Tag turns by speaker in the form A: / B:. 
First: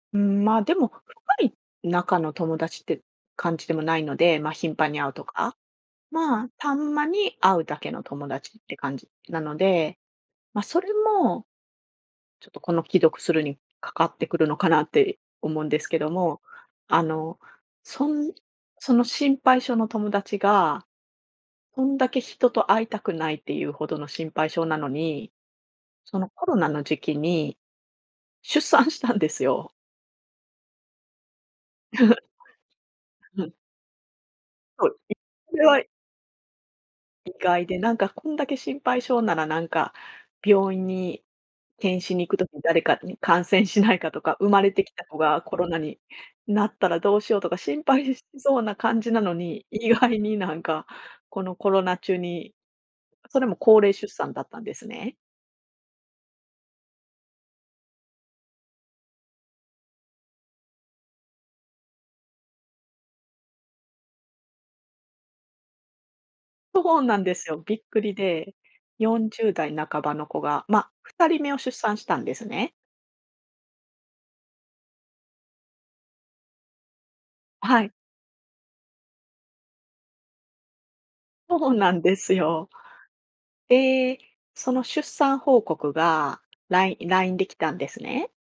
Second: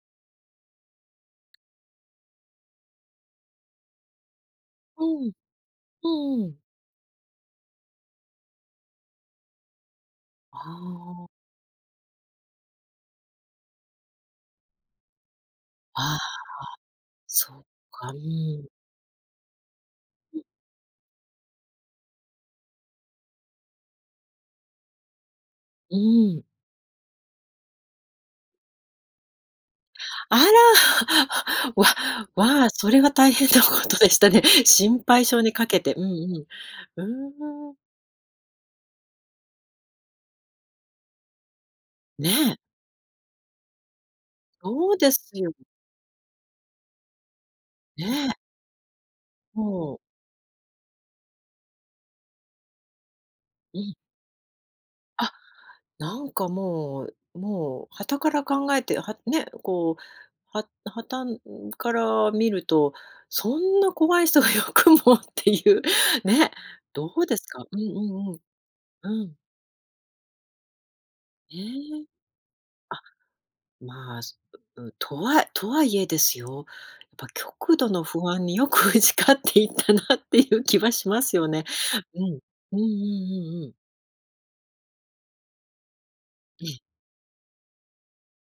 A: うーん、ま、でも深い仲の友達って感じでもないので、ま頻繁に
B: う
A: 会うと
B: んうん。
A: か、
B: うんう
A: ま
B: んう
A: あ、
B: ん。
A: たんまに会うだけの友達って感じなので、
B: あ
A: ま、それ
B: あ。
A: もちょっとこの既読スルーにかかってくるのかなって思うんですけど
B: ああ。
A: も、あの
B: そっ
A: そ
B: か、う
A: ん
B: ん。
A: その心配性の友達
B: ん。
A: がこんだけ人と会いたくないっていうほどの心配性なのに、
B: う
A: その
B: ん。
A: コロナの時期に出産したんですよ。
B: あら。わ、わあ、それは大
A: う
B: 変
A: ん。
B: なことでしたね。
A: そう。
B: 心配性に
A: それ
B: かけ
A: は
B: て、うんうん。
A: 意外
B: うーん。
A: で、なんかこんだけ心配性ならなんか病院に検診に行く時
B: ね。
A: に誰かに感染しないかとか、生まれて
B: そ
A: き
B: う
A: た
B: で
A: 子
B: す
A: が
B: よ。
A: コロナになったらどうしようとか、心配し
B: ねえ。
A: そうな感じなのに、意
B: もう。
A: 外になんかこのコロナ中にそれも高
B: う
A: 齢
B: ん。
A: 出産だったんですね。
B: あ、なんかもう、もう傍から考えて、はね、こうは傍から見ると、そんな怖い人がよくもっていう、ね、
A: そう
B: ど
A: なん
B: う
A: で
B: です
A: すよ。
B: か？う
A: び
B: ん
A: っく
B: う
A: り
B: んうん、
A: で。よ
B: う
A: ん
B: ん。
A: じゅうだい半ばの子が、ま、2人目を
B: え
A: 出産し
B: え。
A: たんですね。
B: あ。まあ、とはとはいえですよ、やっぱ極
A: は
B: 度
A: い。
B: の不安によく打ち勝っていたなっていう気はしますよね。
A: そうなんで
B: うん、
A: すよ。
B: うんうんうんうん。
A: で、その出産報告が
B: ええ。
A: ライラインできたんですね。